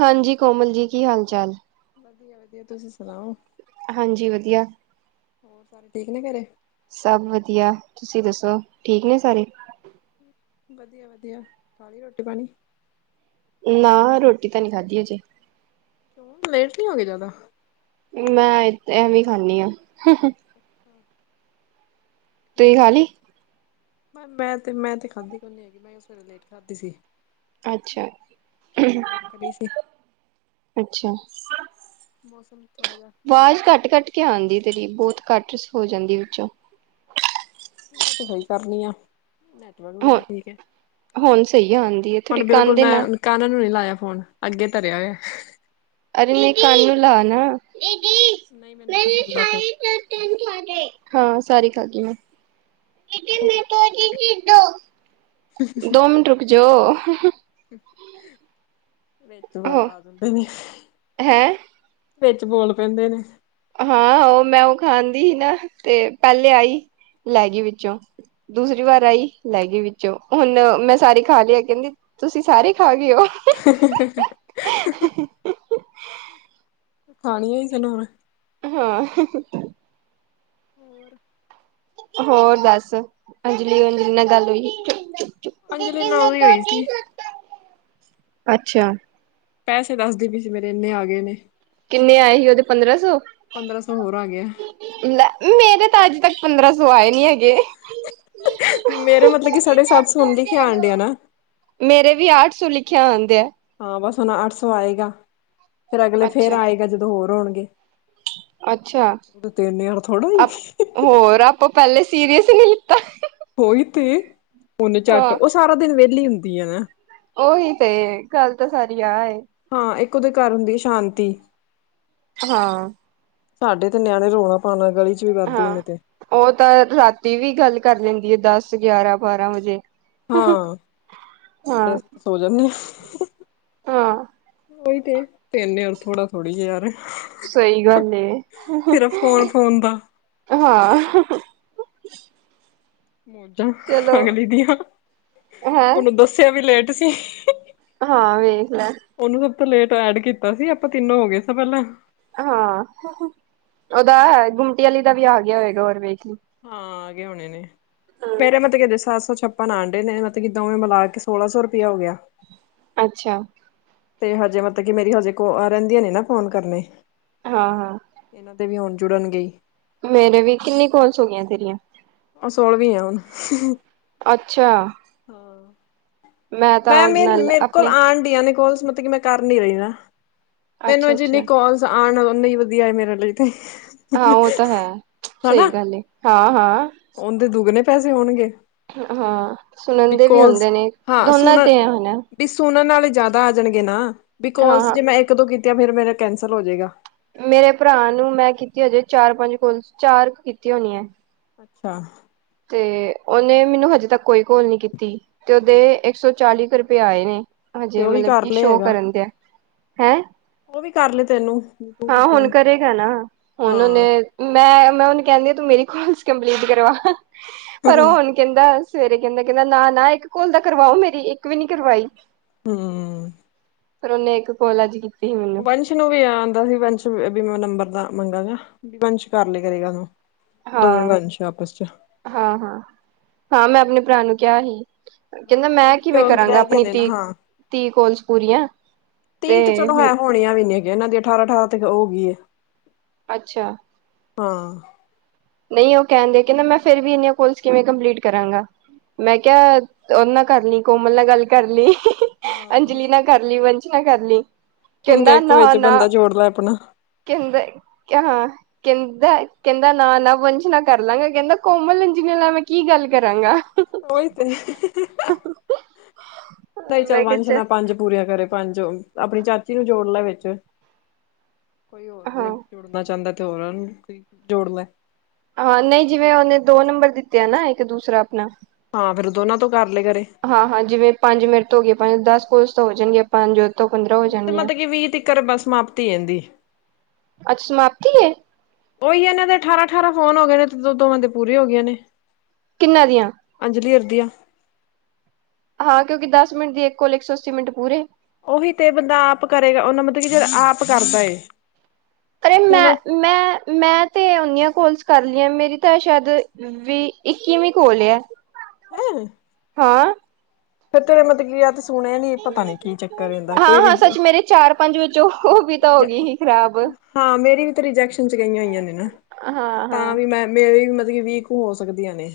ਹਾਂਜੀ ਕੋਮਲ ਜੀ ਕੀ ਹਾਲ ਚਾਲ? ਵਧੀਆ-ਵਧੀਆ ਤੁਸੀਂ ਸੁਣਾਓ। ਹਾਂਜੀ ਵਧੀਆ। ਹੋਰ ਸਾਰੇ ਠੀਕ ਨੇ ਘਰੇ। ਸਭ ਵਧੀਆ ਤੁਸੀਂ ਦੱਸੋ, ਠੀਕ ਨੇ ਸਾਰੇ। ਵਧੀਆ-ਵਧੀਆ ਖਾਲੀ ਲੀ ਰੋਟੀ ਪਾਣੀ। ਨਾ ਰੋਟੀ ਤਾਂ ਨੀ ਖਾਧੀ ਹਜੇ। ਕਿਉਂ ਲੇਟ ਨੀ ਹੋ ਗਏ ਜਾਦਾ। ਮੈਂ ਐਵੇਂ ਹੀ ਖਾਣੀ ਆ। ਅੱਛਾ ਤੁਸੀਂ ਠੀਕ ਹੈ ਖਾ ਜੀ ਲਈ ਮੈਂ ਤੇ ਮੈਂ ਤੇ ਖਾਂਦੀ ਕੋਈ ਨੀ ਹੈਗੀ ਮੈਂ ਸਵੇਰੇ ਲੇਟ ਖਾਦੀ ਸੀ। ਹੁਣ ਭੁੱਖ ਰਹੀ ਸੀ ਅੱਛਾ-ਅੱਛਾ ਮੌਸਮ ਥੋੜਾ ਜਿਹਾ ਵਾਜ਼ ਕੱਟ-ਕੱਟ ਕੇ ਆਦੀ ਕੇ ਏ ਤੇਰੀ ਬਹੁਤ ਘੱਟ ਹੋ ਜਾਂਦੀ ਵਿੱਚੋਂ। ਮੈਂ ਤੇ ਸਹੀ ਕਰਨੀ ਆ। [unintelligible] ਹੁਣ ਮੇਰਾ ਠੀਕ ਹੈ ਹੁਣ ਸਹੀ ਆਉਂਦੀ ਹੈ ਥੋੜੀ ਹੁਣ ਕੰਨ ਬਿਲਕੁਲ ਦੇ ਮੈਂ ਨਾਲ ਕੰਨ ਨੂੰ ਨੀ ਲਾਇਆ ਫੋਨ ਅੱਗੇ ਤਰਿਆ ਹੋਇਐ ਅਰੇ ਨਹੀਂ ਕੰਨ ਨੂੰ ਲਾ ਨਾ ਨਹੀਂ ਮੈਨੂੰ ਤਾਂ ਸੁਣਦਾ ਪਿਆ ਹਾਂ ਸਾਰੀ ਖਾਗੀ ਮੈਂ ਦੋ ਮਿੰਟ ਰੁਕ ਜੋ। ਮੇਨ ਤੋਂ ਆਦਤ ਨੀ ਹੈ। ਹੈ ਵਿੱਚ ਬੋਲ ਪੈਂਦੇ ਨੇ। ਹਾਂ ਉਹ ਮੈਂ ਉਹ ਖਾਂਦੀ ਹੀ ਨਾ ਤੇ ਪਹਿਲੇ ਆਈ ਲੈ ਗਈ ਵਿੱਚੋਂ। ਦੂਸਰੀ ਵਾਰ ਆਈ ਲੈ ਗਈ ਵਿੱਚੋਂ ਹੁਣ ਮੈਂ ਸਾਰੀ ਖਾ ਲੀ ਹੈ ਕਹਿੰਦੀ ਤੁਸੀਂ ਸਾਰੀ ਖਾ ਗਏ ਹੋ। ਹਾ-ਹਾ, ਹਾਂ ਹ ਖਾਣੀਉ ਸੀ ਨਾ ਹੁਣ। ਹਾਂ ਹਹ ਹੋਰ ਹੋਰ ਦੱਸ ਅੰਜਲੀ ਉੰਜਲੀ ਨਾਲ ਗੱਲ ਹੋਈ ਅੰਜਲੀ ਨਾਲ ਵੀ ਹੋਈ ਸੀ ਅੱਛਾ ਪੈਸੇ ਦੱਸਦੀ ਪਈ ਸੀ ਮੇਰੇ ਇੰਨੇ ਆ ਗਏ ਨੇ ਕਿੰਨੇ ਆਏ ਸੀ ਉਹਦੇ ਪੰਦਰਾਂ ਸੌ ਪੰਦਰਾਂ ਸੌ ਹੋਰ ਆ ਗਿਆ। ਲੇ ਮੇਰੇ ਤਾਂ ਅੱਜ ਤੱਕ ਪੰਦਰਾਂ ਸੌ ਆਏ ਨੀ ਹੈਗੇ ਮੇਰੇ ਮਤਲਬ ਕਿ ਸਾਡੇ ਸਤ ਸੋ ਹੁਣ ਲਿਖਿਆ ਆਣ ਡੇਆ ਨਾ ਮੇਰੇ ਵੀ ਅੱਠ ਸੌ ਲਿਖਿਆ ਆਣ ਦੇ ਆ ਹਾਂ ਬਸ ਹੁਣ ਅੱਠ ਸੌ ਆਏਗਾ। ਫਿਰ ਅਗਲੇ ਫੇਰ ਅੱਛਾ ਆਏਗਾ ਜਦੋਂ ਹੋਰ ਹੋਣਗੇ ਅੱਛਾ। ਉਹਦੇ ਤੇ ਇੰਨੇ ਯਾਰ ਥੋੜਾ ਈ ਆਪ ਹੋਰ ਆਪਾਂ ਪਹਿਲੇ ਸੀਰੀਅਸ ਨਹੀਂ ਲਿੱਤਾ ਹੋਈ ਤੇ। ਔ ਨਚਟ ਹਾਂ ਉਹ ਸਾਰਾ ਦਿਨ ਵਿਹਲੀ ਹੁੰਦੀ ਹੈ ਨਾ ਓਹੀ ਤੇ ਗੱਲ ਤਾਂ ਸਾਰੀ ਆ ਏ ਹਾਂ ਇੱਕ ਉਹਦੇ ਘਰ ਹੁੰਦੀ ਏ ਸ਼ਾਂਤੀ ਹਾਂ ਸਾਡੇ ਤੇ ਨਿਆਣੇ ਰੋਲਾ ਪਾਣ ਆਲੇ ਗਲੀ ਚ ਵੀ ਵਾਧੂ ਹਾਂ, ਨੇ ਤੇ ਉਹ ਤਾਂ ਰਾਤੀ ਵੀ ਗੱਲ ਕਰ ਲੈਂਦੀ ਏ ਦਸ, ਗਿਆਰਾਂ, ਬਾਰਾਂ ਵਜੇ ਹਾਂ, ਸਾਡੇ ਹਾਂ, ਸੋ ਜਾਂਨੇ ਹ ਹਾਂ ਓਹੀ ਤੇ। ਤਿੰਨ ਯਾਰ ਥੋੜਾ ਥੋੜ੍ਹੀ ਏ ਯਾਰ ਸਹੀ ਗੱਲ ਏ। ਹ ਸਿਰਫ ਫੋਨ ਹ ਫੋਨ ਦਾ ਹਾਂ ਮੌਜਾਂ। ਚਲੋ ਅਗਲੀ ਦੀਆਂ, ਹੈਂ ਉਨ ਦੱਸਿਆ ਵੀ ਲੇਟ ਸੀ ਹਾਂ ਵੇਖ ਲੈ ਉਹਨੂੰ ਸਭ ਤੋਂ ਲੇਟ ਐਡ ਕੀਤਾ ਸੀ। ਆਪਾਂ ਤਿੰਨੋ ਹੋ ਗਏ ਸਾ ਪਹਿਲਾਂ ਹਾਂ। ਉਹਦਾ ਗੁੰਮਟੀ ਵਾਲੀ ਦਾ ਵੀ ਆ ਗਿਆ ਹੋਏਗਾ ਹੋਰ ਵੇਖ ਲਈ ਹਾਂ ਆਗੇ ਹੋਣੇ ਨੇ। ਮੇਰੇ ਮ ਤ ਕਿ ਸਾਤ ਸੋ ਛ ਆਪਾਂਡੇ ਨੇ ਮਤਲਬ ਕਿ ਦੋਵੇਂ ਮਿਲਾ ਕੇ ਸੋਲਾਂ ਸੌ ਰੁਪਇਆ ਹੋ ਗਿਆ ਅੱਛਾ। ਤੇ ਹਜੇ ਮਤਲਬ ਕਿ ਮੇਰੀ ਹਜੇ ਕੋ ਰਹਿੰਦੀਆਂ ਨੇ ਨਾ ਫ਼ੋਨ ਕਰਨੇ ਹਾਂ-ਹਾਂ। ਇਹਨਾਂ ਤੇ ਵੀ ਹੁਣ ਜੁੜਨ ਗਈ ਮੇਰੇ ਵੀ ਕਿੰਨੀ ਕੋਲਸ ਹੋ ਗਈਆਂ ਤੇਰੀਆਂ ਓਹ ਸੋ ਗੀ ਐ ਹੁਣ ਅੱਛਾ। ਹਾਂ ਤਾਂ ਮੈਂ ਮ ਉਹਦੇ ਨਾਲ ਮੇਰੇ ਕੋਲ ਆਪਣੇ ਆਂਡਿਆਂ ਨੇ ਕੋਲਸ ਮਤਲਬ ਕਿ ਮੈਂ ਕਰ ਨੀ ਰਹੀ ਨਾ ਮੈਨੂੰ ਜਿੰਨੀ ਅੱਛਾ-ਅੱਛਾ। ਕੋਲਸ ਆਉਣ ਓਨਾ ਈ ਵਧੀਆ ਮੇਰੇ ਲਈ ਤੇ ਹਾਂ ਉਹ ਤਾਂ ਹੈ। ਸਹੀ ਗੱਲ ਏ ਹਾਂ-ਹਾਂ ਉਨਦੇ ਦੁੱਗਣੇ ਪੈਸੇ ਹੋਣਗੇ ਹਾਂ ਸੁਣਨ ਦੇ ਵੀ ਬਿਕੋਜ਼ ਹੁੰਦੇ ਨੇ ਹਾਂ ਦੋਨਾਂ ਸੁਣਨ ਤੇ ਹੋਨਾ। ਵੀ ਸੁਣਨ ਨਾਲੇ ਜ਼ਿਆਦਾ ਆ ਜਾਣਗੇ ਨਾ। ਵੀ ਹਾਂ ਕੋਲਸ ਹਾਂ ਜੇ ਮੈਂ ਇੱਕ ਦੋ ਕੀਤੀਆਂ ਫਿਰ ਮੇਰਾ ਕੈਂਸਲ ਹੋ ਜੇਗਾ। ਮੇਰੇ ਭਰਾ ਨੂੰ ਮੈਂ ਕੀਤੀ ਹਜੇ ਚਾਰ ਪੰਜ ਕੋਲਸ ਚਾਰ ਕੀਤੀ ਹੋਣੀ ਹੈ। ਅੱਛਾ ਤੇ ਓਹਨੇ ਮੈਨੂੰ ਹਜੇ ਤੱਕ ਕੋਈ ਕੋੋਲ ਨੀ ਕੀਤੀ। ਤੇ ਉਹਦੇ ਇੱਕ ਸੌ ਚਾਲੀ ਕੁ ਰੁਪਏ ਆਏ ਨੇ ਤੇ ਹਜੇ ਉਹ ਵੀ ਮਤਲਬ ਕਰ ਕਿ ਲਏ ਸ਼ੋਅ ਹੈਗਾ ਕਰਨ ਦੇ ਆ। ਹੈਂ ਉਹ ਵੀ ਕਰ ਲਏ ਤੈਨੂੰ ਹਾਂ ਕੀਤੀਆਂ ਹੁਣ ਨੇ ਕਰੇਗਾ ਨਾ। ਹੁਣ ਉਹਨੇ ਹਾਂ ਮੈਂ-ਮੈਂ ਉਹਨੂੰ ਕਹਿੰਦੀ ਹਾਂ ਤੂੰ ਮੇਰੀ ਕੋਲਸ ਕੰਪਲੀਟ ਕਰਵਾ। ਪਰ ਉਹ ਹੂੰ ਹੁਣ ਕਹਿੰਦਾ ਸਵੇਰੇ ਕਹਿੰਦਾ-ਕਹਿੰਦਾ ਨਾ-ਨਾ ਇੱਕ ਕੋਲ ਤਾ ਕਰਵਾਓ ਮੇਰੀ। ਇੱਕ ਵੀ ਨੀ ਕਰਵਾਈ ਹਮ ਫਿਰ ਉਹਨੇ ਇੱਕ ਕੋਲ ਅਜ ਕੀਤੀ ਹੁਣ ਵੰਸ਼ ਵੀ ਆ ਆਂਦਾ ਸੀ ਵਸ਼ ਵੀ ਮੈਂ ਨੰਬਰ ਦਾ ਮੂੰਡਾ ਵੀ ਵਸ਼ ਕਰ ਲੇ ਕਰੇਗਾ ਤਨੂੰ ਦੋਵੇਂ ਹਾਂ ਵੰਸ਼ ਆਪਸ ਚ ਹਾਂ-ਹਾਂ- ਹਾਂ ਮੈਂ ਆਪਣੇ ਭਰਾ ਨੂੰ ਕਿਹਾ ਸੀ। ਕਹਿੰਦਾ ਹਾਂ ਮੈਂ ਕਿਵੇਂ ਉਹ ਦੀ ਕਰਾਂਗਾ ਰਹਿ ਗਈਆਂ ਆਪਣੀ ਨੇ ਨਾ ਹਾਂ ਤੀਹ-ਤੀਹ ਕੋਲਸ ਪੂਰੀਆਂ। ਤੀਹ ਤੇ ਚਲੋ ਹੈ ਹੋਣੀਆਂ ਵੀ ਨੀ ਹੈਗੇ ਇਹਨਾਂ ਦੀ ਅਠਾਰਾਂ -ਅਠਾਰਾਂ ਤੇ ਹੋ ਗਈ ਹੈ। ਅੱਛਾ ਹਾਂ। ਨਹੀਂ ਉਹ ਕਹਿੰਦੇ ਕਹਿੰਦਾ ਮੈਂ ਫਿਰ ਵੀ ਇਨ ਕੋਲਸ ਕਿਵੇਂ ਕੰਪਲੀਟ ਕਰਾਂਗਾ। ਮੈਂ ਕਿਹਾ ਉਹਨਾਂ ਕਰ ਲਈ ਕੋਮਲ ਨਾਲ ਗੱਲ ਕਰ ਲਈ। [inaudible] ਹਾਂ ਅੰਜਲੀ ਨਾ ਕਰ ਲਈ ਵੰਸ਼ ਨਾ ਕਰ ਲਈ। ਹੁਣ ਕਹਿ ਕਹਿੰਦਾ ਇੱਕ ਵਿੱਚ ਨਾ-ਨਾ ਬੰਦਾ ਜੋੜ ਲੈ ਆਪਣਾ ਕਹਿੰਦਾ ਹਾਂ ਕਹਿੰਦਾ, -ਕਹਿੰਦਾ ਨਾ -ਨਾ ਵੰਸ਼ ਨਾਲ ਕਰ ਲਾਂਗਾ ਕਹਿੰਦਾ ਕੋਮਲ ਜੀ ਨਾਲ ਮੈਂ ਕੀ ਗੱਲ ਕਰਾਂਗਾ। ਉਈ ਤੇ [inaudible] ਚਲ ਮੈਂ ਕਿਹਾ ਵੰਸ਼ ਚ ਨਾਲ ਪੰਜ ਪੂਰੀ ਹੋ ਗਏ ਕਰੇ ਪੰਜ ਉਹ ਆਪਣੀ ਚਾਚੀ ਨੂੰ ਜੋੜ ਲੈ ਵਿੱਚ ਕੋਈ ਹੋਰ ਜੇ ਹਾਂ ਜੋੜਨਾ ਚਾਹੁੰਦਾ ਤੇ ਹੋਰ ਨੂੰ ਜੋੜ ਲੈ ਹਾਂ ਨਹੀਂ ਜਿਵੇਂ ਉਹਨੇ ਦੋ ਨੰਬਰ ਦਿੱਤੇ ਆ ਨਾ ਇੱਕ ਦੂਸਰਾ ਆਪਣਾ ਹਾਂ ਫੇਰ ਦੋਨਾਂ ਤੋਂ ਕਰ ਲਏ ਕਰੇ। ਹਾਂ-ਹਾਂ ਜਿਵੇਂ ਪੰਜ ਮਿੰਟ ਤੋਂ ਹੋ ਗਏ ਪੰਜ ਦਸ ਕੋਲਸ ਤਾਂ ਹੋ ਜਾਣਗੀਆਂ। ਪੰਜ ਤੋਂ ਪੰਦਰਾਂ ਹੋ ਜਾਣਗੀਆਂ ਮਤਲਬ ਕਿ ਵੀਹ ਤੀਕਰ ਬਸ ਸਮਾਪਤੀ ਐਂਦੀ। ਅੱਜ ਸਮਾਪਤੀ ਹੈ। ਉਹੀ ਨੇ ਤੇ ਅਠਾਰਾਂ -ਅਠਾਰਾਂ ਫੋਨ ਹੋ ਗਏ ਨੇ ਤੇ ਦੋ- ਦੋ ਬੰਦੇ ਪੂਰੇ ਹੋ ਗਏ ਨੇ। ਕਿੰਨਾਂ ਦੀਆਂ ਅੰਜਲੀ ਅਰਦੀਆ ਹਾਂ ਕਿਉਂਕਿ ਦੱਸ ਮਿੰਟ ਦੀ ਇੱਕ ਕੋਲ ਇੱਕ ਸੌ ਅੱਸੀ ਮਿੰਟ ਪੂਰੇ ਉਹੀ ਤੇ ਬੰਦਾ ਆਪ ਕਰੇਗਾ ਉਹਨਾ ਮਤਲਬ ਕਿ ਜਿਹੜਾ ਆਪ ਕਰਦਾ ਏ ਅਰੇ ਹੁਣ ਮੈਂ ਮੈਂ -ਮੈਂ ਤੇ ਓਨੀਆਂ ਕੋਲਸ ਕਰ ਲਈਆਂ ਮੇਰੀ ਤਾਂ ਸ਼ਾਇਦ ਵੀ ਇੱਕੀ ਵੀਂ ਕੋਲ ਐ। ਹੂੰ ਹਾਂ। ਫਿਰ ਤੇਰੇ ਮਤਲਬ ਕੀ ਆ ਸੁਣਿਆ ਨੀ ਪਤਾ ਨੀ ਕੀ ਚੱਕਰ ਇਹਦਾ ਕੋਈ ਹਾਂ ਹਾਂ [inaudible] ਸੱਚ ਮੇਰੇ ਚਾਰ ਪੰਜ ਵਿੱਚ ਉਹ ਵੀ ਤਾਂ ਹੋ ਗਈ ਸੀ ਖ਼ਰਾਬ ਹਾਂ ਮੇਰੀ ਵੀ ਤਾਂ ਰਿਜੈਕਸ਼ਨ 'ਚ ਗਈਆਂ ਹੋਈਆਂ ਨੇ ਨਾ ਹਾਂ ਤਾਂ ਹਾਂ ਵੀ ਮੈਂ ਮੇਰੇ ਵੀ ਮਤਲਬ ਵੀਹ ਕੁ ਹੋ ਸਕਦੀਆਂ ਨੇ।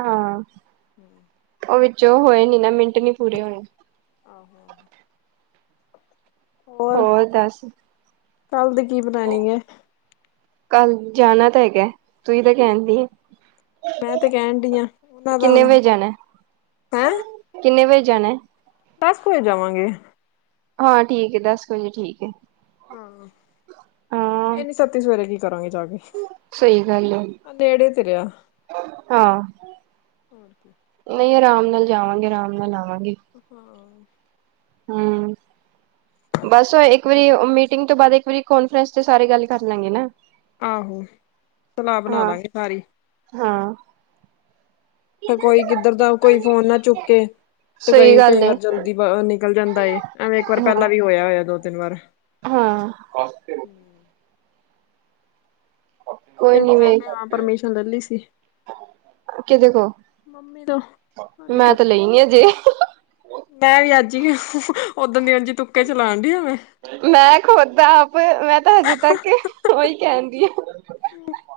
ਹਾਂ ਉਹ ਵਿੱਚੋਂ ਹੋਏ ਨੀ ਨਾ ਮਿੰਟ ਨੀ ਪੂਰੇ ਹੋਏ। ਆਹੋੋ। ਹੋਰ ਕੱਲ ਦੀ ਕੀ ਪਲਾਨਿੰਗ ਹੈ। ਕੱਲ ਜਾਣਾ ਤਾਂ ਹੈਗਾ ਤੁੂੰਂ ਤਾਂ ਕਹਿੰਦੀ ਆ। ਮੈਂ ਤੇ ਕਹਿਣ ਦੀ ਹਾਂ ਉਹਨਾਂ ਦਾ ਕਿੰਨੇ ਹੁਣ ਵਜੇ ਜਾਣਾ ਹੈਂ? ਕਿੰਨੇ ਵਜੇ ਜਾਣਾ? ਦੱਸ ਕ ਵਜੇ ਜਾਵਾਂਗੇ। ਹਾਂ ਠੀਕ ਹੈ ਦੱਸ ਕੁ ਵਜੇ ਠੀਕ ਏ। ਹਾਂ ਏਨੀ ਸਤੀ ਸਵੇਰੇ ਕੀ ਕਰਾਂਗੇ ਜਾ ਕੇ ਸਹੀ ਗੱਲ ਹੈ ਨੇੜੇ ਤੇ ਰਿਹਾ। ਹਾਂ। ਹੋਰ ਕੀ। ਨਹੀਂ ਆਰਾਮ ਨਾਲ ਜਾਵਾਂਗੇ ਆਰਾਮ ਨਾਲ ਆਵਾਂਗੇ। ਹਾਂ। ਹਾਂ। ਬਸ ਇੱਕ ਵਾਰੀ ਮੀਟਿੰਗ ਤੋਂ ਬਾਅਦ ਇੱਕ ਵਾਰੀ ਕਨਫਰੰਸ ਤੇ ਸਾਰੇ ਗੱਲ ਕਰ ਲਾਂਗੇ ਨਾ। ਆਹੋ ਸਲਾਹ ਬਣਾ ਹਾਂ ਲਾਂਗੇ ਸਾਰੀ ਹਾਂ। ਤੇ ਕੋਈ ਕਿੱਧਰ ਦਾ ਕੋਈ ਫੋਨ ਨਾ ਚੁੱਕੇ। ਤੇ ਸਹੀ ਕਈ ਗੱਲ ਕਈ ਹੈ ਵਾਰ ਜਲਦੀ ਨਿਕਲ ਜਾਂਦਾ ਏ ਐਵੇਂ ਇੱਕ ਵਾਰ ਹਾਂ ਪਹਿਲਾਂ ਵੀ ਹੋਇਆ ਹੋਇਆ ਦੋ ਤਿੰਨ ਵਾਰ। ਹਾਂ। ਹੂੰ। ਤੇ ਕੋਈ ਨੀ ਮੈਂ ਵੇ ਤੇ ਹਾਂ ਪਰਮਿਸ਼ਨ ਲੈ ਲਈ ਸੀ। ਕਿਦੇ ਕੋਲ ਮੰਮੀ ਤੋਂ ਮੈਂ ਤੇ ਲਈ ਨੀ ਅਜੇ। ਮੈਂ ਵੀ ਅੱਜ ਈ ਆ ਓਦਣ ਦੀ ਅਜ ਤੁੱਕੇ ਚਲਾਉਣ ਡਈ ਆ ਮੈਂ। ਮੈਂ ਖੁਦ ਆ ਆਪ ਮੈਂ ਤਾਂ ਹਜੇ ਤੱਕ ਉਹੀ ਕਹਿਣ ਡਈ ਹਾਂ।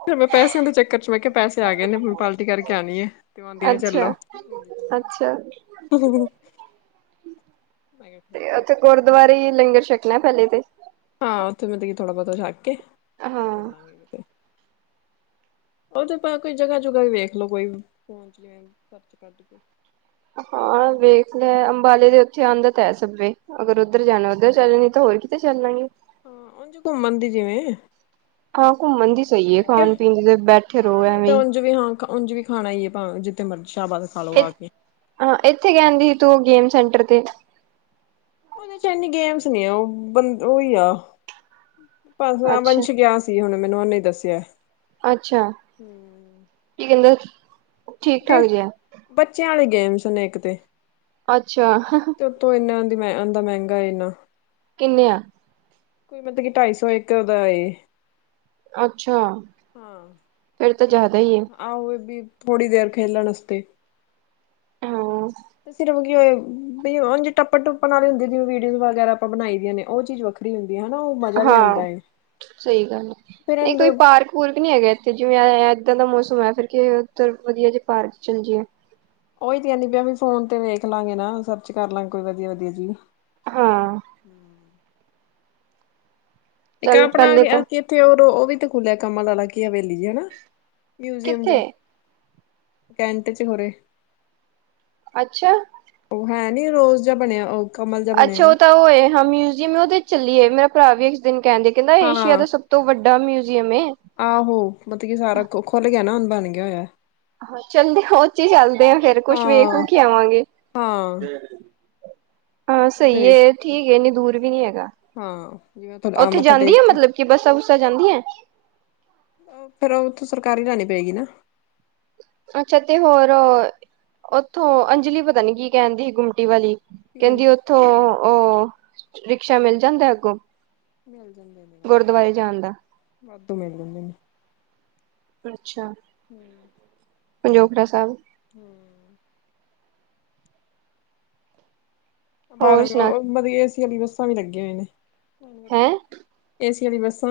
ਤੇ ਮੈਂ ਪੈਸਿਆਂ ਦੇ ਚੱਕਰ ਚ ਮੈਂ ਕਿਹਾ ਪੈਸੇ ਆ ਗਏ ਨੇ ਪਾਰਟੀ ਕਰਕੇ ਆਉਣੀ ਹੈ। ਆਉਂਦੀ ਨੇ ਅੱਛਾ, ਚੱਲੋ। ਅੱਛਾ। ਹਮ। ਤੇ ਏ ਉੱਥੇ ਗੁਰਦੁਆਰੇ ਹੀ ਲੰਗਰ ਛਕਣਾ ਪਹਿਲੇ ਤੇ। ਹਾਂ ਉੱਥੇ ਮਤਲਬ ਕਿ ਥੋੜਾ ਬਹੁਤਾ ਛੱਕ ਕੇ। ਹਾਂ, ਉਹ ਤੇ ਕੋਈ ਜਗ੍ਹਾ ਜੁਗਾਾ ਵੀ ਵੇਖਲੋ ਕੋਈ ਖਰਚ ਕੱਢ ਕੇ। ਹਾਂ ਵੇਖ ਲਿਆ ਅੰਬਾਲੇ ਦੇ ਉੱਥੇ ਆਉਦਾ ਤਾਂ ਹੈ ਸਭ ਵੈ। ਅਗਰ ਉੱਧਰ ਜਾਣਾ ਉੱਧਰ ਚੱਲੇ ਨਹੀਂ ਤਾਂ ਹੋਰ ਕਿਤੇ ਚੱਲਾਗੇ। ਉੰਝ ਘੁੰਮਣ ਦੀ ਜਿਵੇਂ। ਹਾਂ ਘੁੰਮਣ ਦੀ ਸਹੀ ਹੈ ਕਿਉਂਕਿ ਖਾਣ ਪੀਣ ਦੇ ਤੇ ਬੈਠੇ ਰਹੋ ਐਵੇਂ। ਉਝ ਵੀ ਖਾਣਾ ਈ ਏ ਭਾਵੇਂ ਜਿੱਥੇ ਮਰਜ਼ੀ ਸ਼ਾਬਾਦ ਖਾਲੋ ਆ ਕੇ। ਹਾਂ ਇੱਥੇ ਕਿੰਹਦੀ ਸੀ ਤੂੰ ਗੇਮ ਸੈਂਟਰ ਤੇ। ਉਹਦੇ ਚ ਇਨੀ ਗੇਮਸ ਨੀ ਉਹ ਬੰਦ ਹੀ ਉਹ ਵੀ ਆ ਅੱਛਾ, ਵੰਸ਼ ਗਿਆ ਸੀ। ਹੁਣ ਮੈਨੂੰ ਉਹਨੇ ਦੱਸਿਆ। ਅੱਛਾ ਹੂੰ ਕੀ ਕਹਿੰਦੇ ਠੀਕ ਠਾਕ ਜਿਹਾ। ਬੱਚਿਆਂ ਵਾਲੇ ਗੇਮਸ ਨੇ ਇੱਕ ਤੇ। ਅੱਛਾ। ਤੇ ਉੱਤੋਂ ਇਨਾ ਅੰਦਰ ਮਹਿੰਗਾ ਇੰਨਾ। ਕਿੰਨੇ ਆ। ਤੇ ਮਤਲਬ ਕੀ ਢਾਈ ਸੌ ਇਕ ਦਾ ਏ। ਅੱਛਾ, ਹਾਂ ਫਿਰ ਤਾਂ ਕਿ ਜ਼ਿਆਦਾ ਹੀ ਹੈ। ਆਹੋ ਏ ਵੀ ਥੋੜ੍ਹੀ ਦੇਰ ਖੇਲਣ ਵਾਸਤੇ। ਹਾਂ। ਤੇ ਸਿਰਫ ਕੀ ਹੋੇ ਟੱਪੜ ਟੁਪ ਵਾਲੀ ਹੁੰਦੀ ਵੀਡੀਓਜ਼ ਵਗੈਰਾ ਆਪਾਂ ਬਣਾਈ ਦੀਆਂ ਨੇ ਉਹ ਚੀਜ਼ ਵੱਖਰੀ। ਹੁੰਦੀ ਹੈ। ਮਜ਼ਾ ਵੀ ਆਉਂਦਾ ਹਾਂ ਹੈ। ਸਹੀ ਗੱਲ ਹੈ ਫੇਰ ਨਹੀਂ ਕੋਈ ਪਾਰਕ। ਪੁਰਕ ਵੀ ਨਹੀਂ ਹੈਗਾ ਇੱਥੇ ਜਿਵੇਂ ਇੱਦਾਂ ਦਾ ਮੌਸਮ ਹੈ ਕੀ ਉੱਧਰ ਵਧੀਆ ਜਿਹੇ ਪਾਰਕ ਚੱਲ ਜੀਏ। ਉਹੀ ਤੇ ਆਦੀ ਪਈ ਆ ਵੀ ਫੋਨ ਤੇ ਵੇਖ ਲਾਂਗੇ ਨਾ ਸਰਚ ਕਰ ਲਾਂਗੇ ਕੋਈ ਵਧੀਆ ਵਧੀਆ ਜੀ। ਹਾਂ। ਇੱਕ ਚੱਲ ਆਪਣਾ ਪਹਿਲੇ ਤਾਂ ਇੱਥੇ ਉਹ ਵੀ ਤੇ ਖੁੱਲਿਆ ਕਮਲ ਵਾਲਾ ਕੀ ਹਵੇਲੀ ਜਿਹੀ ਹੈ ਨਾ। ਮਿਊਜ਼ੀਅਮ ਕਿੱਥੇ ਜਾ ਕੈਂਟ 'ਚ ਹੋਰੇ। ਅੱਛਾ। ਉਹ ਹੈ ਨੀ ਰੋਜ਼ ਜਿਹਾ ਬਣਿਆ ਉਹ। ਕਮਲ ਜਿਹਾ ਬਣਿਆ ਅੱਛਾ ਉਹ ਤਾਂ ਉਹ ਹੈ ਹਾਂ ਮਿਊਜ਼ੀਅਮ ਉਹਦੇ ਵਿੱਚ ਚੱਲੀਏ ਹੈ ਮੇਰਾ ਭਰਾ ਵੀ ਇੱਕ ਦਿਨ ਕਹਿੰਦਾ। ਕਹਿੰਦਾ ਏਸ਼ੀਆ ਹਾਂ ਦਾ ਸਭ ਤੋਂ ਵੱਡਾ ਮਿਊਜ਼ੀਅਮ ਹੈ। ਆਹੋ ਮਤਲਬ ਕੀ ਸਾਰਾ ਕੁ ਖੁੱਲ ਗਿਆ ਨਾ ਹੁਣ ਬਣ ਗਿਆ ਹੋਇਆ। ਚੱਲਦੇ ਉਸੱ ਚ ਹੀ ਚੱਲਦੇ ਆ ਫੇਰ ਕੁਛ ਵੇਖ ਹਾਂ ਵੁਖ ਹੀ ਆਵਾਂਗੇ। ਹਾਂ ਦੇਖ ਲੇ। ਹਾਂ ਉਹਦੇ ਸਹੀ ਵਿੱਚ ਹੈ, ਠੀਕ ਏ ਇਨੀ ਦੂਰ ਵੀ ਨਹੀਂ ਹੈਗਾ ਹਾਂ ਜਿਵੇਂ ਤੁਹਾਡਾ ਆ ਉੱਥੇ ਮੱਥਾ ਜਾਂਦੀ ਟੇਕ ਆ ਕੇ ਮਤਲਬ। ਕਿ ਬੱਸਾਂ ਬੁੱਸਾਂ ਜਾਂਦੀਆਂ। ਫੇਰ ਉਹ ਥੋਂ ਸਰਕਾਰੀ ਲੈਣੀ ਪਏਗੀ ਨਾ। ਅੱਛਾ ਤੇ ਹੋਰ ਉੱਥੋਂ ਅੰਜਲੀ ਪਤਾ ਨੀ ਕੀ ਕਹਿਣ ਦੀ ਸੀ ਗੁੰਮਟੀ ਵਾਲੀ। ਪੀਐਮ ਕਹਿੰਦੀ ਉੱਥੋਂ ਉਹ ਰਿਕਸ਼ਾ ਮਿਲ ਜਾਂਦਾ ਅੱਗੋਂ। ਮਿਲ ਜਾਂਦੇ। ਗੁਰਦੁਆਰੇ ਜਾਣ ਦਾ। ਵੱਧੂ ਮਿਲ ਲੈਂਦੇ ਮੈਨੂੰ। ਅੱਛਾ। ਹਮ ਪੰਜੋਪੜਾ ਸਾਹਿਬ [inaudible] ਹੋਰ ਸੁਣਾ ਬਾਹਰੋਂ ਵਧੀਆ ਏਸੀ ਵਾਲੀ ਬੱਸਾਂ ਵੀ ਲੱਗੀਆਂ ਹੋਈਆਂ ਨੇ। ਹੈਂ ਬੱਸਾਂ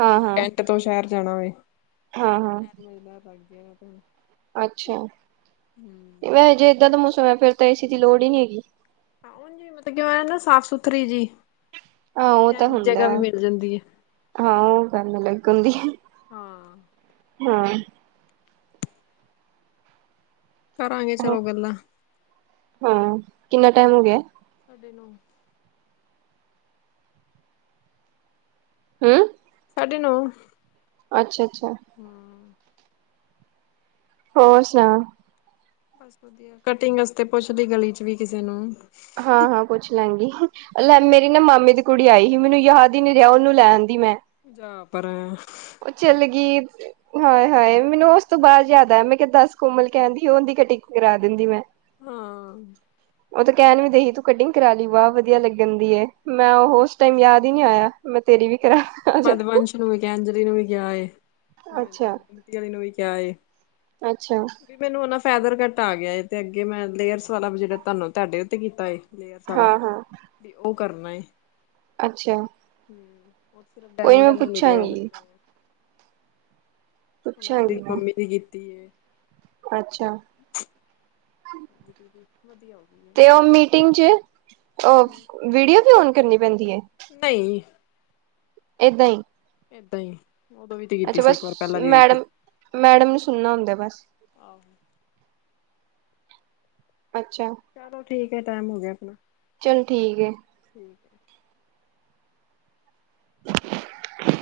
ਹਾਂ ਜਿਵੇਂ ਹਾਂ ਕੈਟ ਤੋਂ ਸ਼ਹਿਰ ਜਾਣਾ ਹੋਵੇ। [inaudible] ਹਾਂ ਹਾਂ ਅੱਛਾ ਹੂੰ ਵੈਸ ਜੇ ਏਦਾਂ ਦਾ ਮੌਸਮ ਹੈ ਫੇਰ ਤਾਂ ਏੇਸੀ ਦੀ ਲੋੜ ਹੀ ਨਹੀ ਹੈਗੀ। ਸਾਫ਼ ਸੁਥਰੀ ਜੀ ਹਾਂ ਉਹ ਤਾਂ ਹੁੰਦਾ ਜਗ੍ਹਾ ਵੀ ਮਿਲ ਜਾਂਦੀ ਹੈ। ਹਾਂ ਉਹ ਕਰਨ ਲੱਗਣ ਹੁੰਦੀ ਹੈ। ਹਾਂ। ਹਾਂ। ਕਰਾਂਗੇ ਚਲੋ ਗੱਲਾਂ। ਹਾਂ ਕਿੰਨਾ ਟਾਈਮ ਹੋ ਗਿਆ। ਸਾਡੇ ਨੋ ਹਮ [inaudible] ਅੱਛਾ ਅੱਛਾ ਹਾਂ ਹੋਰ ਸੁਣਾਓ ਬਸ ਵਧੀਆ ਕਟਿੰਗ ਵਾਸਤੇ ਪੁੱਛਦੀ ਗਲੀ ਵਿਚ ਵੀ ਕਿਸੇ ਨੂੰ ਹਾਂ ਹਾਂ ਪੁੱਛ ਲਾਗੀ। ਲੈ ਮੇਰੀ ਨਾ ਮਾਮੇ ਦੀ ਕੁੜੀ ਆਈ ਸੀ ਮੈਨੂੰ ਯਾਦ ਹੀ ਨਹੀਂ ਰਿਹਾ ਓਹਨੂੰ ਲਾਉਂਦੀ ਮੈਂ ਜਾ ਪਰ ਚੱਲ ਗਈ। ਹਾਏ ਹਾਏ ਮੈਨੂੰ ਉਸ ਤੋਂ ਬਾਅਦ ਯਾਦ ਆਇਆ ਮੈਂ ਦਸ ਕੋਮਲ ਕਹਿਣਦੀ ਉਹਦੀ ਕੱਤਿੰਗ ਕਰਾ ਦਿੰਦੀ ਮੈਂ ਹਾਂ ਉਹ ਤੇ ਕਹਿਣ ਵੀ ਦੇਹੀ ਤੂੰ ਕਟਿੰਗ ਕਰਾ ਲਈ ਵ ਵਧੀਆ ਲੱਗਣ ਦੀ ਮੈਂ ਉਹ ਉਸ ਟਾਈਮ ਯਾਦ ਹੀ ਨੀ ਆਇਆ। ਮੈਂ ਤੇਰੀ ਵੀ ਕਰਾ ਪਦਵੰਸ਼ ਨੂੰ ਵੀ ਕਿਹਾ ਅੰਜਲੀ ਨੂੰ ਵੀ ਕਿਹਾ ਅੱਛਾ-ਅੱਛਾ ਮਤੀਲੀ ਨੂੰ ਵੀ ਕਿਹਾ ਅੱਛਾ ਵੀ ਮੈਨੂੰ ਉਹਨਾ ਫੈਦਰ ਕਟ ਆ ਗਿਆ ਏ ਤੇ ਅੱਗੇ ਮੈਂ ਲੇਅਰਸ ਵਾਲਾ ਵੀ ਜਿਹੜਾ ਤੁਹਾਨੂੰ ਤੁਹਾਡੇ ਉੱਥੇ ਕੀਤਾ ਹੈ। ਪਰ ਸਾਰਾ ਹਾਂ ਹਾਂ ਤੇ ਉਹ ਕਰਨਾ ਏ ਅੱਛਾ ਕੋਈ ਨੀ ਡੈਮੋ ਮੈਂ ਡੈਮੋ ਮਿਲਿਆ ਹੈ ਨਾ। ਪੁੱਛਾਂਗੀ-ਪੁੱਛਾਂਗੀ ਮੈਂ ਮੰਮੀ ਦੀ ਕੀਤੀ ਹੈ। ਅੱਛਾ [inaudible] ਵਧੀਆ ਹੋ ਗਈ। ਤੇ ਉਹ ਮੀਟਿੰਗ ਚ ਏ। ਵੀਡੀਓ ਵੀ ਓਨ ਕਰਨੀ ਪੈਂਦੀ ਹੈ ਨਹੀਂ ਏਦਾਂ ਹੀ ਏਦਾਂ ਹੀ ਉਦੋਂ ਵੀ ਦੇਤੀ ਅੱਛਾ ਸੀ ਬਸ ਇੱਕ ਵਾਰ ਪਹਿਲਾਂ ਵੀ ਆਈ ਸੀ। ਮੈਡਮ ਮੈਡਮ ਨੂੰ ਸੁਣਨਾ ਹੁੰਦਾ ਬਸ ਆਹੋ। ਅੱਛਾ ਚਲੋ ਠੀਕ ਹੈ ਟਾਈਮ ਹੋ ਗਿਆ ਚਲ ਠੀਕ ਹੈ [inaudible] [inaudible]